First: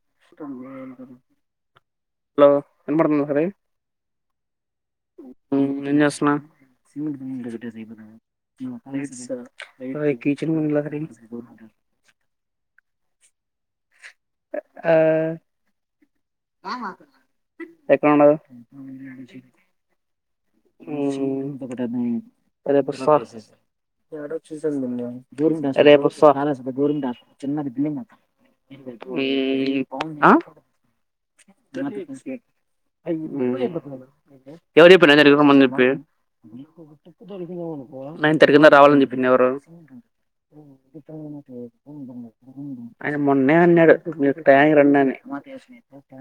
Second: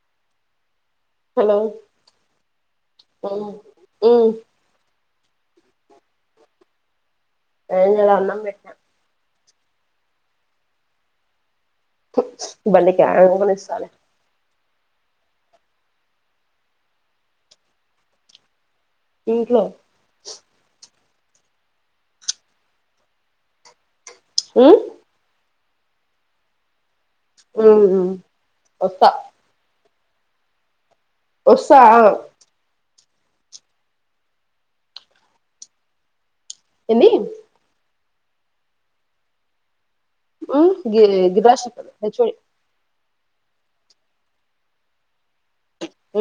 [unintelligible] Hello hello [unintelligible] పడుకున్న ఉమ్ [unintelligible] ఉమ్ మ్మ్ ఏం చేస్తున్నావు ఏం చేయాలే అన్నం పెట్టినా ఇరవై కేజీ నూనె [unintelligible] మనకి యాలా [unintelligible] ఆ ఎక్కడ ఉన్నావు ఇంట్లో రేపు ఉమ్ వస్తారు రేపు వస్తా ఉమ్ ఉమ్ వస్తా వస్తా [inaudible] ఆ ఎవరు చెప్పిండు నైన్ థర్టీకి రమ్మని చెప్పి ఏంది నైన్ థర్టీ కింద రావాలని చెప్పింది ఎవరు ఉమ్ గి గిరాశిపల్ హెచ్ఓడి ఆయన మొన్నే అన్నాడు మీరు టయానికి రండి అని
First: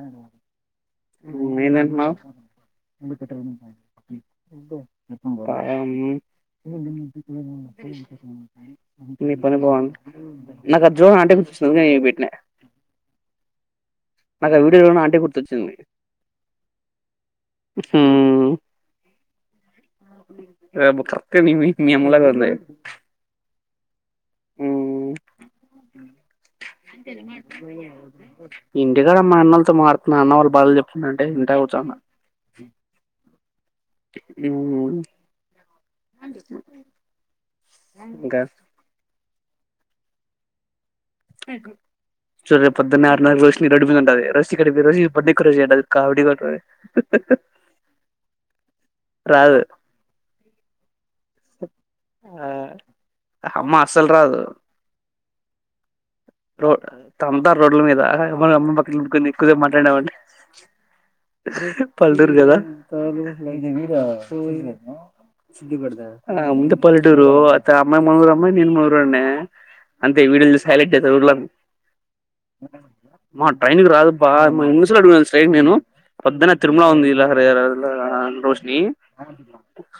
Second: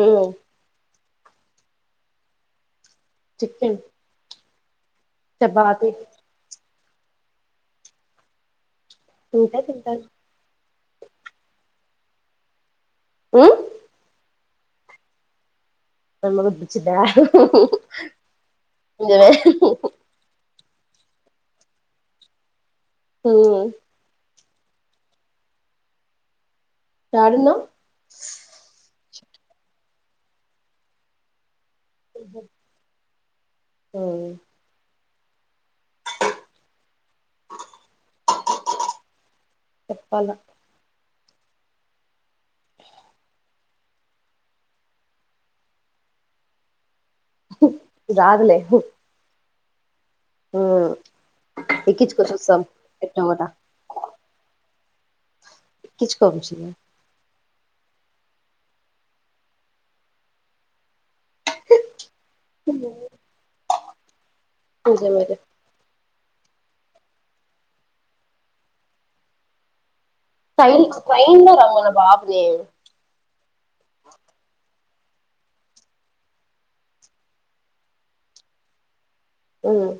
ఉమ్ హ్మ్ ఏం తింటున్నావ్ చికెన్ చపాతి పాయామ్ [inaudible] తింటే తింటాను నాకు జో [unintelligible] పెట్టిన ఒ నాకు ఆ వీడియోలో ఉన్న ఆంటీ గుర్తొచ్చింది మాయమ్మ గుర్తొచ్చిద్దా రేపు తప్ప్‌తే మీమీ మీఅమ్మ లాగా ఉంది హ్మ్ యాడున్నావ్ ఇం ట్లోనా మా అన్నలతో మారుతున్న అన్న వాళ్ళు బాధలు చెప్తున్నా ఉంటే ఇంట కూర్చన ఉమ్ హ్మ్ ఇంకా చెప్పాలా మ్మ్ చూడు రేపొద్దున్నే ఆరున్నరకి లేచి నీ రోడ్డుమీద ఉంటది రెస్ట్ ఇక్కడ తిరిగేసి ఇప్పుడు క్రేజ్ అంటది కామెడీగుంటది రాదులేసి రాదు హ్మ్ ఎక్కించుకొని ఆ చూస్తాం ఎట్టో ఒకట అమ్మ అస్సలు రాదు రో తంతర్ రోడ్లమీద మన అమ్మని పక్కన పెట్టుకొని ఎక్కువసేపు మాట్లాడినావంటే పల్లెటూరు కదా నిజమే ఆ ముందే పల్లెటూరు అయితే ఆ అమ్మాయి మనురమ్మాయి నేను మనురోనే అంతే వీడియోలు తీసి ట్రైన్ హైలెట్ ట్రైన్ ఊర్లాకు లో రమ్మను బాబుని మా ట్రైనిక రాదప్ప ముసలోడికి కూడా స్ట్రైట్ నేను పొద్దున్న తిరుమల ఉంది లహరిలో రోష్ని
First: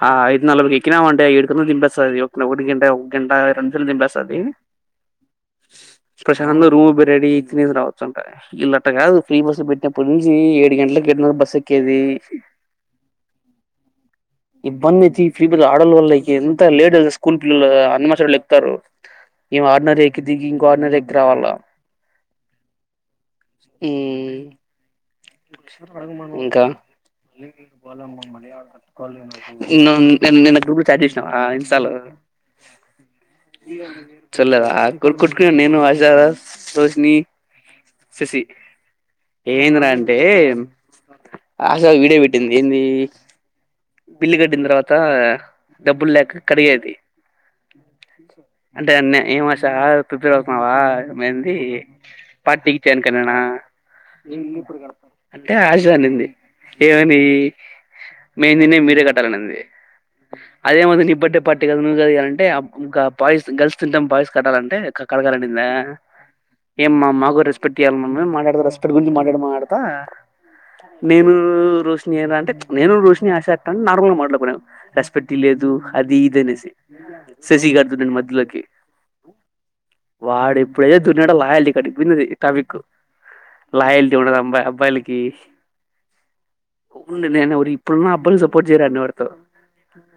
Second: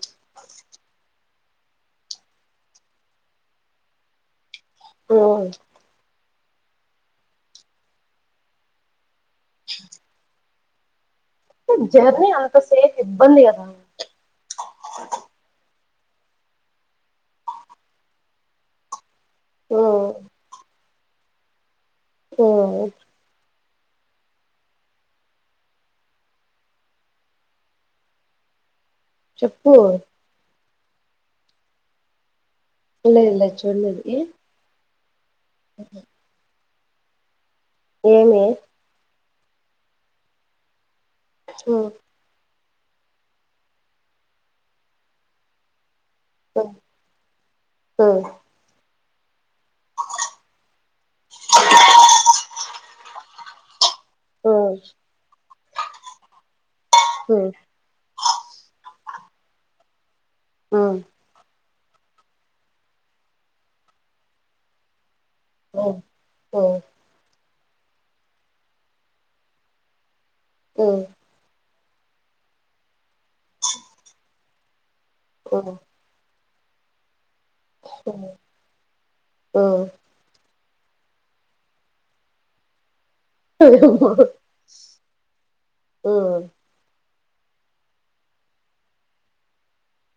ఆ ఐదు నలబ్బేకి ఎక్కినామంటే ఈడ గంటలకి దింపేస్తాది ఒకటి గంట ఒక గంట ఇరవై నిమిషాలకు దింపేస్తాది మ్మ్ ప్రశాంత రూబ్ రెడీ తినేసి రావచ్చు అంట ఈళ్ళు అట్ట కాదు ఫ్రీ బస్సు పెట్టినప్పటి నుంచి ఏడు గంటలకి గెట్ను బస్సెక్కేది జర్నీ అంతసేపు ఇబ్బంది కదా ఇబ్బంది తి ఈ ఫీల్డ్‌ల ఆడాళ్ళ వల్ల ఎంత లేట్ స్కూల్ పిల్లలు అనుమచోలేక్కుతారు ఈమె ఆర్డినరీ ఎక్కి దిగి ఇంకో ఆర్డినరీ ఎక్కి రావాలా ఓహో మ్మ్ ఇంకా చెప్పు నిన్ నిన్న గ్రూపులో చాట్ చేసినవా ఇన్స్టాలో లేదు లేదు చూడలేదు చూడలేదా గోల్కొట్టుకున్నాం నేను ఆశరాజ్ రోషిని ఏమి ఏందరా అంటే ఆశా వీడియో పెట్టింది ఏంది బిల్లు కట్టిన తర్వాత డబ్బులు లేక కడిగేది అం టే అన్న ఏం ఆశ ప్రిపేర్ అవుతున్నావా మేంది పార్టీకి చేైన్ కన్నేన్న అంటే ఆశ అనింది ఏమని మేము తినేది మీరే కట్టాలనంది అదేమది నీ బర్త్డే పా ర్టీ నువ్వు కదా ఇయాలంటే ఇంకా గర్ల్స్ తింటాం బాయ్స్ కట్టాలంటే క కడగాలియనిద ఏం మా మాకు రెస్ట్ పెట్యాలి మన మాట్లాడత రెస్పెట్ గురించి మాట్లాడు మాట్లాడతా నేను రో షిని అంటే నేను రోషిని ఆ నార్మల్ మాట్లా రెస్పెట్ ఇయలేదు అది ఇదినే శశిగాడు దురిండు మద్యలోకి ఇప్పుడు ఏది అయితే ఉన్నాడో లోయలిటీ కాడికి పోయింది టాపిక్ లోయలిటీ ఉన్నడదు అబ్బాయిలకి ఉన్నే ఇప్పుడు అప్పుడు అబ్బాయి లూ సపోర్ట్ చేయారు అన్నవతో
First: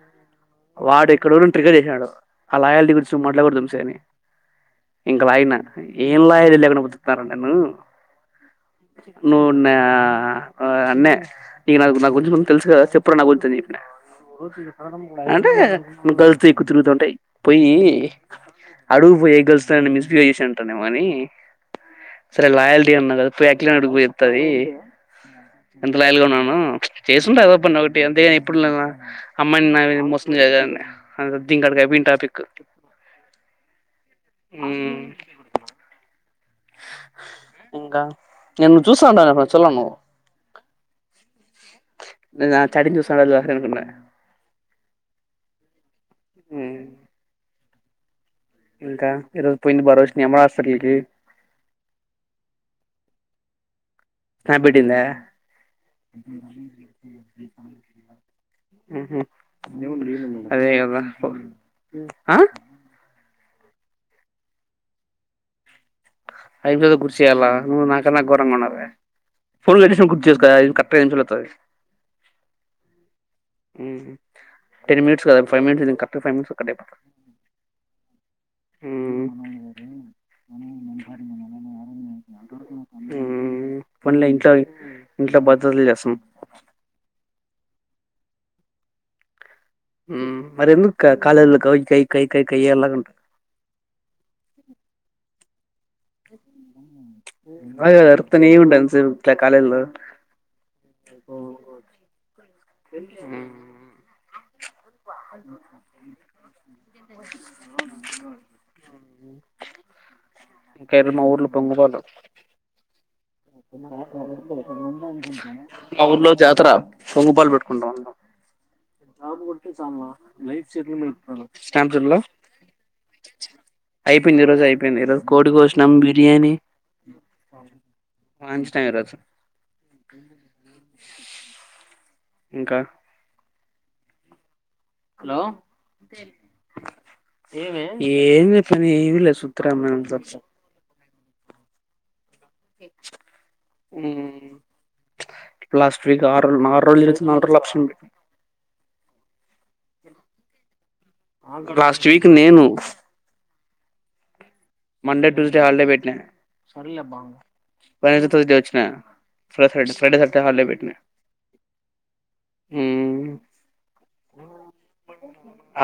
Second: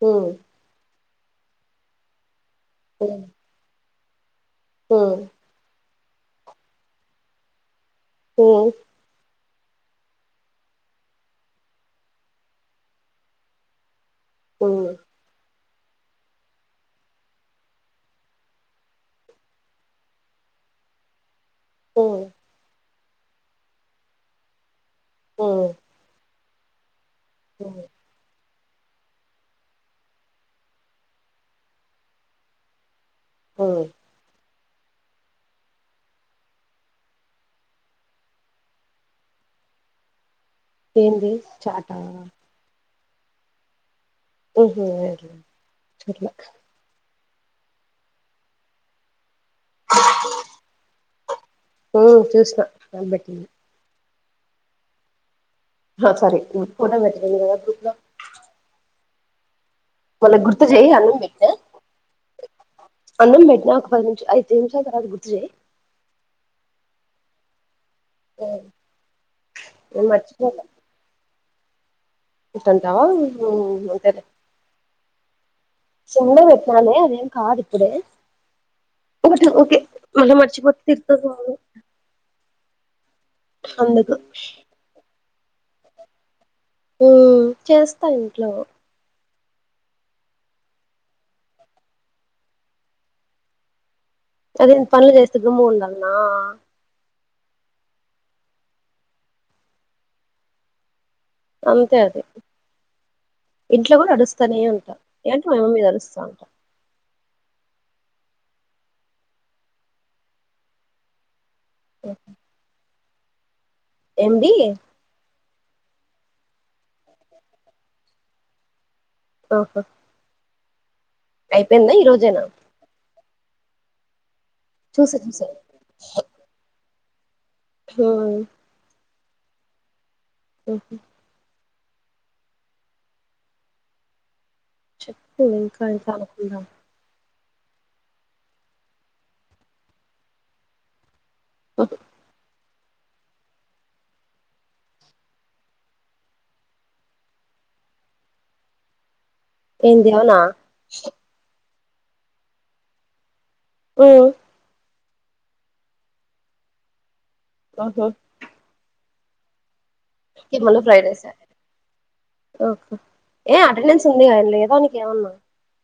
మ్మ్ ఇక్కడ ట్రికర్ చేసాడు ఆ లోయలిటీ గురించి నువ్వు మాట్లాకూడదు వంశీ ఇంక లాయినా ఏం లాజిక్ లేకుండా పాటింటారా నన్నూ ఉమ్ నువ్వు నా అన్నే నీకు నాకు నా గురించి తెలుసు చెప్పరా నా గురించి అనీ చెప్పిన అంటే నువ్వు గర్ల్స్ తో ఎక్కువ తిరుగుతావంటే పోయి అడుగు పోయి ఏ గర్ల్స్తో అయినా మిసబెహేవ్ చేసి అంటానేమని సరే లాయల్టీ అన్నా కదా పోయి అఖిల నీ అడుగు పోయి అడుగు చెప్తాది ఎంత లాయల్గా ఉన్నా ఉమ్ చేసింట ఎదవ పని ఒకటి అంతేకాని ఇప్పు అమ్మాయిని నా మోసం అ దీనికి కాడికి అయిపోయింది టాపిక్ ఉమ్ ఉమ్ ఇంకా నేన్ చూసాట ఫంక్షన్ లో నువ్వు ఏంది చాట్ ఆ సర్ అనుకున్న ఉహు ఇంకా ఈ రోజు పోయింది అబ్బా రోషిని అమ్మలా హాస్పిటల్ కీ చూసిన పెట్టింది కానిబేటిందా సారీ ఫోటో పెట్టలేదు కదా గ్రూప్ లో మళ్ళ గుర్తు అదే చేయి కదా అన్నం పెట్టినా ఆ అన్నం పెట్టినా ఒక పది నిమిష ఐదు నిమిషాల తర్వాత గుర్తు చేయి ఐదు నిముషాలు అల నువు నా ఘోరంగా ఉన్నది నేను ఫోన్షన్ కుక్ చే కరెక్తుంది ఉంటంటావా ఉ అంతేలే టెన్ మినిట్స్ కదా ఫైవ్ మినిట్స్ ఇది కరెక్ట్ గా సిం ఫైవ్ లో మినిట్స్ కట్ పెట్నాలే అయిపోతది అదేం కాదు ఇప్పుడే ఓ ఓకే మళ్ళీ మర్చిపోతే తిడతాది మమ్మీ ఆ అందుకు ఇంట్లో భద్రతలు చేస్తాం ఉ చేస్తా ఇంట్లో మరి ఎందుకు కాలేజీ లో క కై కై కై కై ఎలాగంట అది ఏంటి పనులు చేస్త గమ్ము ఉండాలనా అ అర్తనే ఏ ఉండు ఎంతసెపు కాలేజీ లో అంతే అది ఇంట్లో కూడా అరుస్తానే ఉంటా ఏంటి మా మమ్మీ మీద అరుస్తా ఇకాళ మా ఊర్లో ఉలువలు ఎంబి ఎ మా ఊర్లో జాతర పొంగు పాలు పెట్టుకుంటాం ఆహా అయిపోయిందా షాప్స్ ఈ ఉండాలా రోజేనా అయిపోయింది ఈరోజు అయిపోయింది చూసా ఈరోజు చూసా కోడి కోసినం బిర్యానీ అంచి టైమ్ ఇ రోజు ఓహో ఇంకా చెప్పు ఇంకా ఇంత అనుకుందాం ఏమీ లేదు సుత్తి రామాయణం తప్ప హా మ్మ్ లాస్ట్ వీక్ ఆర్డర్లు ఆరు రోజులు చేసిన నాలుగు లక్షలు ఏంది లోన పెట్టిన లాస్ట్ వీక్ నేను ఓ మండే ట్యూస్డే హాలిడే పెట్టిన వెనస్డే ట్యూస్డే వచ్చిన నెక్స్ట్ ఫ్రైడే సాటర్డే హాలిడే కేమలు పెట్టిన ఫ్రైడ్ రైస్ ఓకే ఏ అటెండెన్స్ ఉందిగా లేదా నీకు ఏమన్నా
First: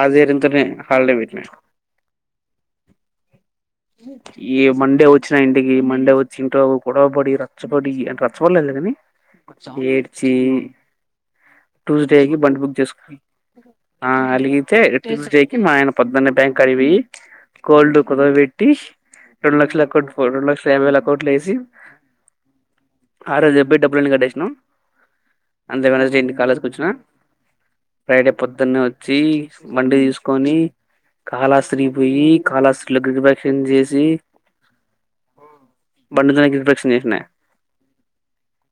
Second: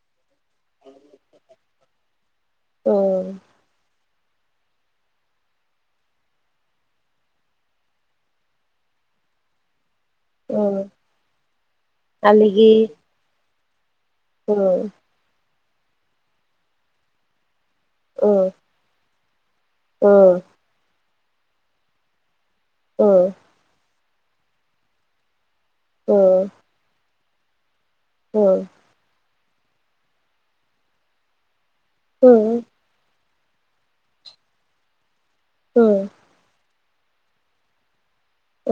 ఆదే ఇంటర్నెట్ హాలిడే పెట్టిన ఓ ఈ మండే వచ్చినా ఇంటికి మండే వచ్చి ఇంట్లో గొడవ పడి రచ్చపడి అ రచ్చపడలేదు కాని ఏడ్చి ఉమ్, ట్యూస్డే కి బండి బుక్ అలిగి చేసుకున్న ఆ అలిగితే ఉమ్, టూస్డే మా ఆయన పొద్దు న్నే బ్యాంక్ కాడికి పోయి గోల్డ్ ఉమ్, కూదబెట్టి రెండు లక్షలు పట్టుకొని ఉమ్, రెండు లక్షల యాబై వేలు అకౌంట్లో వేసి ఉమ్, ఆడ చెప్పే టప్పుడు కట్టేసినం అందుకనే వెనస్డే ఇంటి కా నుంచి ఉమ్, కాలేజ్ కి వచ్చిన ఫ్రైడే ఉమ్, పొద్దున్నే వచ్చి బండి తీసుకొని కాలాస్తి అక్కడికి పోయి ఉమ్, కాళక్షేపం చేసి ఉమ్, బండి మీద ప్రదక్షణ చేసినా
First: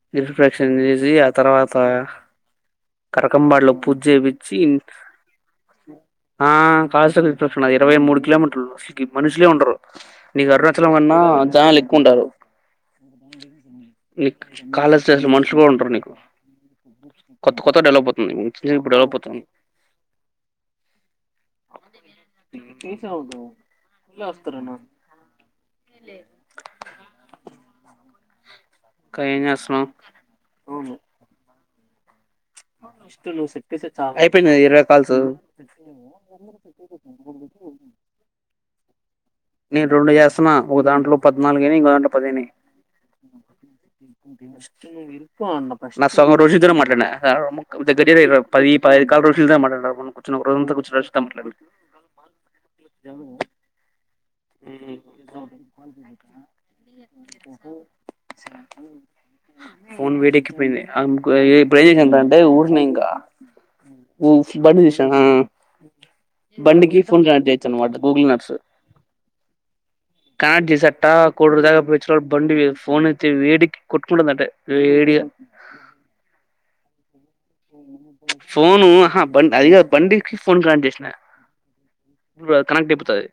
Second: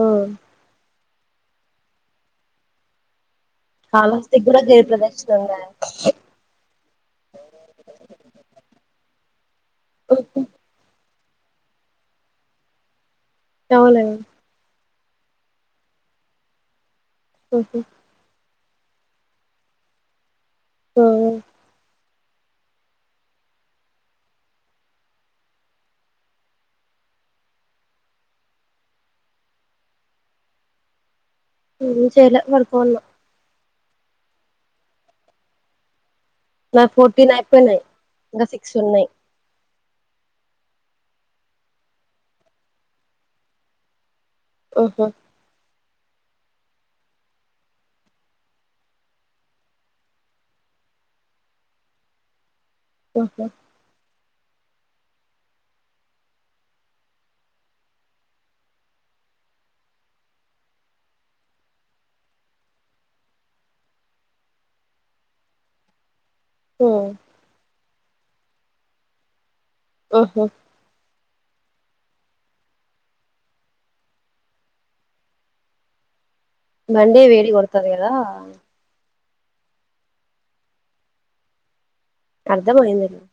ఉమ్. ఇంట్రడాక్షన్ చేసి ఇగ ఆ తర్వాత కరకంబాట్లో పూజ కాళహస్తికి చేపిచ్చి కూడా గిరి ప్రదక్షిణంగా ఆ ప్రదక్షణ ఇరవై మూడు కిలోమీటర్లు అ మనిషి ఉంటరు నీకు అరుణాచలం కన్నా జనాలు ఎక్కువ ఉండరు అవులే నీ కాలేజ్లో మనుషులు కూడా ఉండరు నీకు కొత్త కొత్త గా డెవలప్ అవుతుంది ఇప్పుడు డెవలప్ అవుతుంది ఆ చేసావు నువ్వు ఇగ వస్తున్నాను ఇంకా ఎం చేస్తున్నావ్ ఎం చేయాలె పడుకొన్నా అయిపోయినాయ ఇరవై కాల్స్ నా ఫోర్టీన్ ఐపోయినయ్ ఇంకా సిక్స్ ఉన్నాయి నేను రెండు చేస్తున్నా ఒక దాంట్లో పద్నాలుగైనయ్ ఇంకో దాంట్లో పదిఅయినయ్ ఉహు, అ నా సహోదరుడు రుచిత్ తో మాట్లడినా ద పది పది కాల్స్ రోజు మాట్లాడి కూర్చోని రోజు కూర్చుండి మాట్లాడాను [inaudible] ఓహో మ్మ్ హ్హ్ అవును ఫోన్ వేడెక్కి పోయింది అంటే ఊడినింకా ఆ బండికి ఉమ్, ఫోన్ కనెక్ట్ చేయచ్చ అన్నమాట గూగుల్ నట్స్ ఉహు. కనెక్ట్ చేసట్టా [unintelligible] బండి ఫోన్ అయితే వేడికి కొట్కుంటందంటే వేడిగా [inaudible] మండే వేడి కొడతది కదా బం అదికాదు బండికి ఫోన్ కనెక్ట్ చేసిన కనెక్ట్ అర్థమయింది అయిపోతది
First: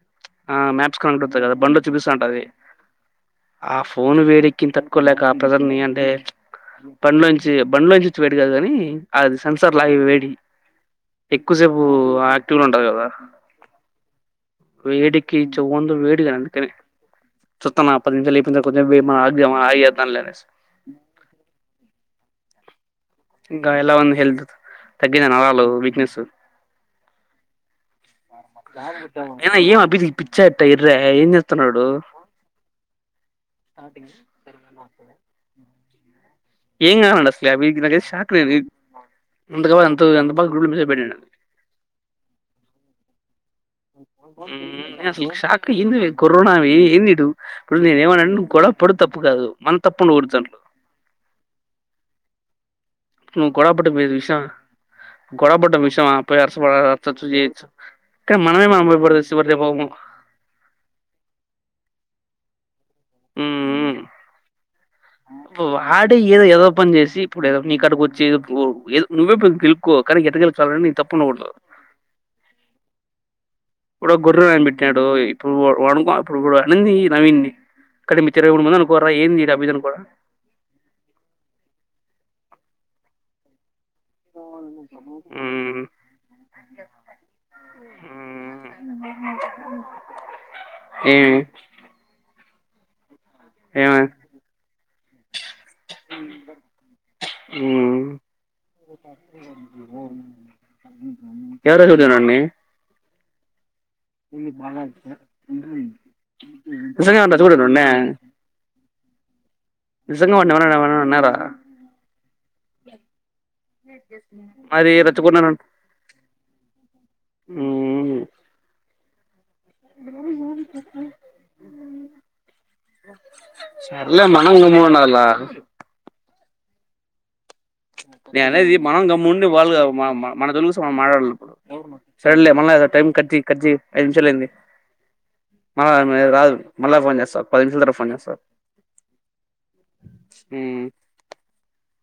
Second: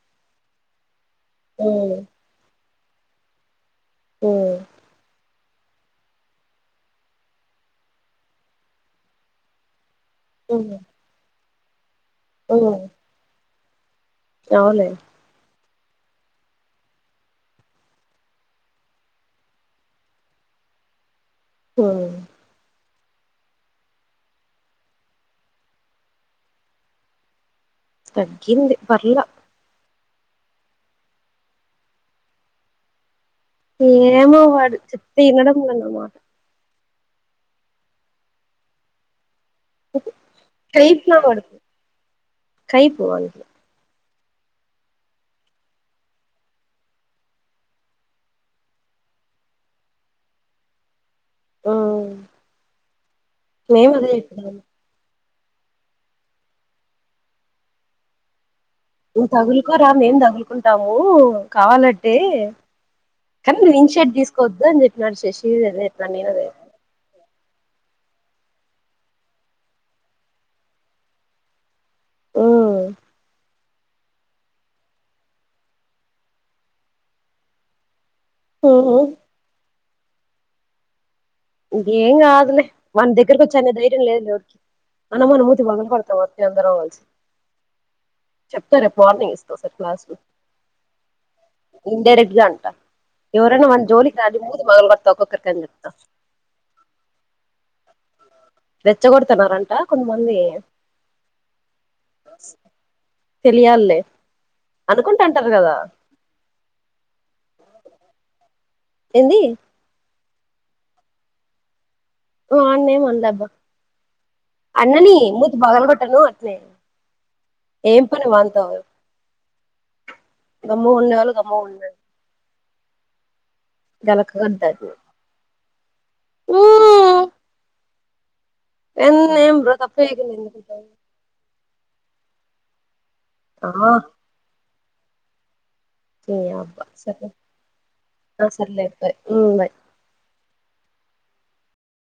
ఆ మ్యాప్స్ [unintelligible] కదా బండ్లు ఉమ్ చూపిస్తా ఉంటది ఆ ఫోన్ ఉమ్ వేడెక్కింది తట్టుకోలేక ప్రెజర్నీ అంటే బండ్లో నుంచి బండ్లోంచి వచ్చే వేడి కాదు కాని అది సెన్సార్ లైవ్ వేడి ఉహు ఎక్కువ సేపు ఆక్టివ్ లో ఉంటది కదా అవులే వేడికి చెవ్వు [unintelligible] వేడి కదా అందుకనే చుత్తానా పది నిమిషాలు లేపింది సరిపోద్ధి [unintelligible] లేనేసి ఊ ఇంకా ఎలా ఉంది హెల్త్ తాగింద నరాల వీక్నెస్ తగ్గింది పర్లా ఐనా ఏమ్ [unintelligible] పిచ్చ వెర్రా ఏంచేస్తున్నాడు ఏమో వాడు చెప్తే వినడం లే మాట ఏమ్ కావాలంట అస్లా వీడికి నాకైతే షాక్ [unintelligible] [unintelligible] పెటిండు అనా కైపు నా మాట వాడికి కైపు వానికి నేనసలు షాక్ ఏంది [unintelligible] ఏంది వీడు ఇప్పుడు నేను ఏమన్నా అంటే గొడవ పాడ్ తప్పు కాదు మన తప్పు [unintelligible] తాండ్రు ఆ నువ్వు గొడవ పడ్డ ఈ విష గొడబడ్డ విషయమ్ ఆపేయ్ అసలు వాడు టచ్ చేయొచ్చు కానీ మనమే మనం పోయి పడితే నువ్వు చివరి తగులుకోరా దెబ్బ మేం తగులుకుంటాం కావాలంటే కానీ నింషార్ట్ తీసుకోవద్దు అని చెప్పి అబ్బో వాడే ఏదో వెదవ పని చేసి ఇప్పుడు ఏదో నీకాడికి ఓచ్ చెప్పు ఏదో నువ్వే పెద్ద గెలుకో కానీ ఎట్ట గెలుకుతావో ని తప్పు ఉండగూడదు ఊ ఇప్పుడు గొడవ ఏం పెట్టాడు ఇప్పుడు వాడు [unintelligible] కానీ మీ తిరుగుడు మంది ఉహు అనుకోరా ఏంది [unintelligible] ఎన్ గాదులే వానికి దగరికొచ్చే అంత దైర్యం లేదులే వాద్ మనము వాని మూతి మ్మ్ పగలగొడతాం వచ్చి అందరం కలిసి మ్మ్ చెప్తా రేపు మార్నింగ్ ఒకసారి క్లాస్ లో ఏమి ఇన్ డైరెక్ట్ గా అంట ట ఎవరైనా వాని ఏమి జోలికి రానియ్ మూతి పగలగొడుత ఒక్కరికి అని చెప్తా ఊ రెచ్చగొడుతున్నారంట కొంతమంది ఎవరెవరు చూసిండ్రు వాన్ని తెలియాలే అనుకుంట అంటారు కదా నిజంగా అంట చూడు వాన్ని ఏంది నిజంగా వాన్ని ఎవరన్న ఏమన్నా అన్నారా వాన్ని ఏమ్ అనలేబ్బా మరి అనని రెచ్చగొట్టినారు మూతి పగలగొట్టను అట్నే ఏం మ్మ్ పని వాంతో గమ్ము ఉండేవాళ్ళు గమ్ము ఉండండి సర్లే మనం గమ్ముగుండాలా ఊ నేను అనేది మనం గమ్ము వుండి వాళ్ళు కాదు తప్పు మనం చేయకుండా మన జోలికివాస్తే ఎందుకుంటావ్ మనము మాట్లాడాలి అప్పుడు సర్లే [unintelligible] కట్ చెయ్ కట్ చెయ్ ఆ ఐదు నిముషాలు అయింది మల్ల ఇది నీ రాదు యబ్బా మల్ల ఫోన్ సర్లే చేస్తా ఆగు పదీ నిముషాలా తర్వాత ఫోన్ చేస్తా ఆ సర్లే బాయ్ మ్మ్ బాయ్ ఆగు ఊ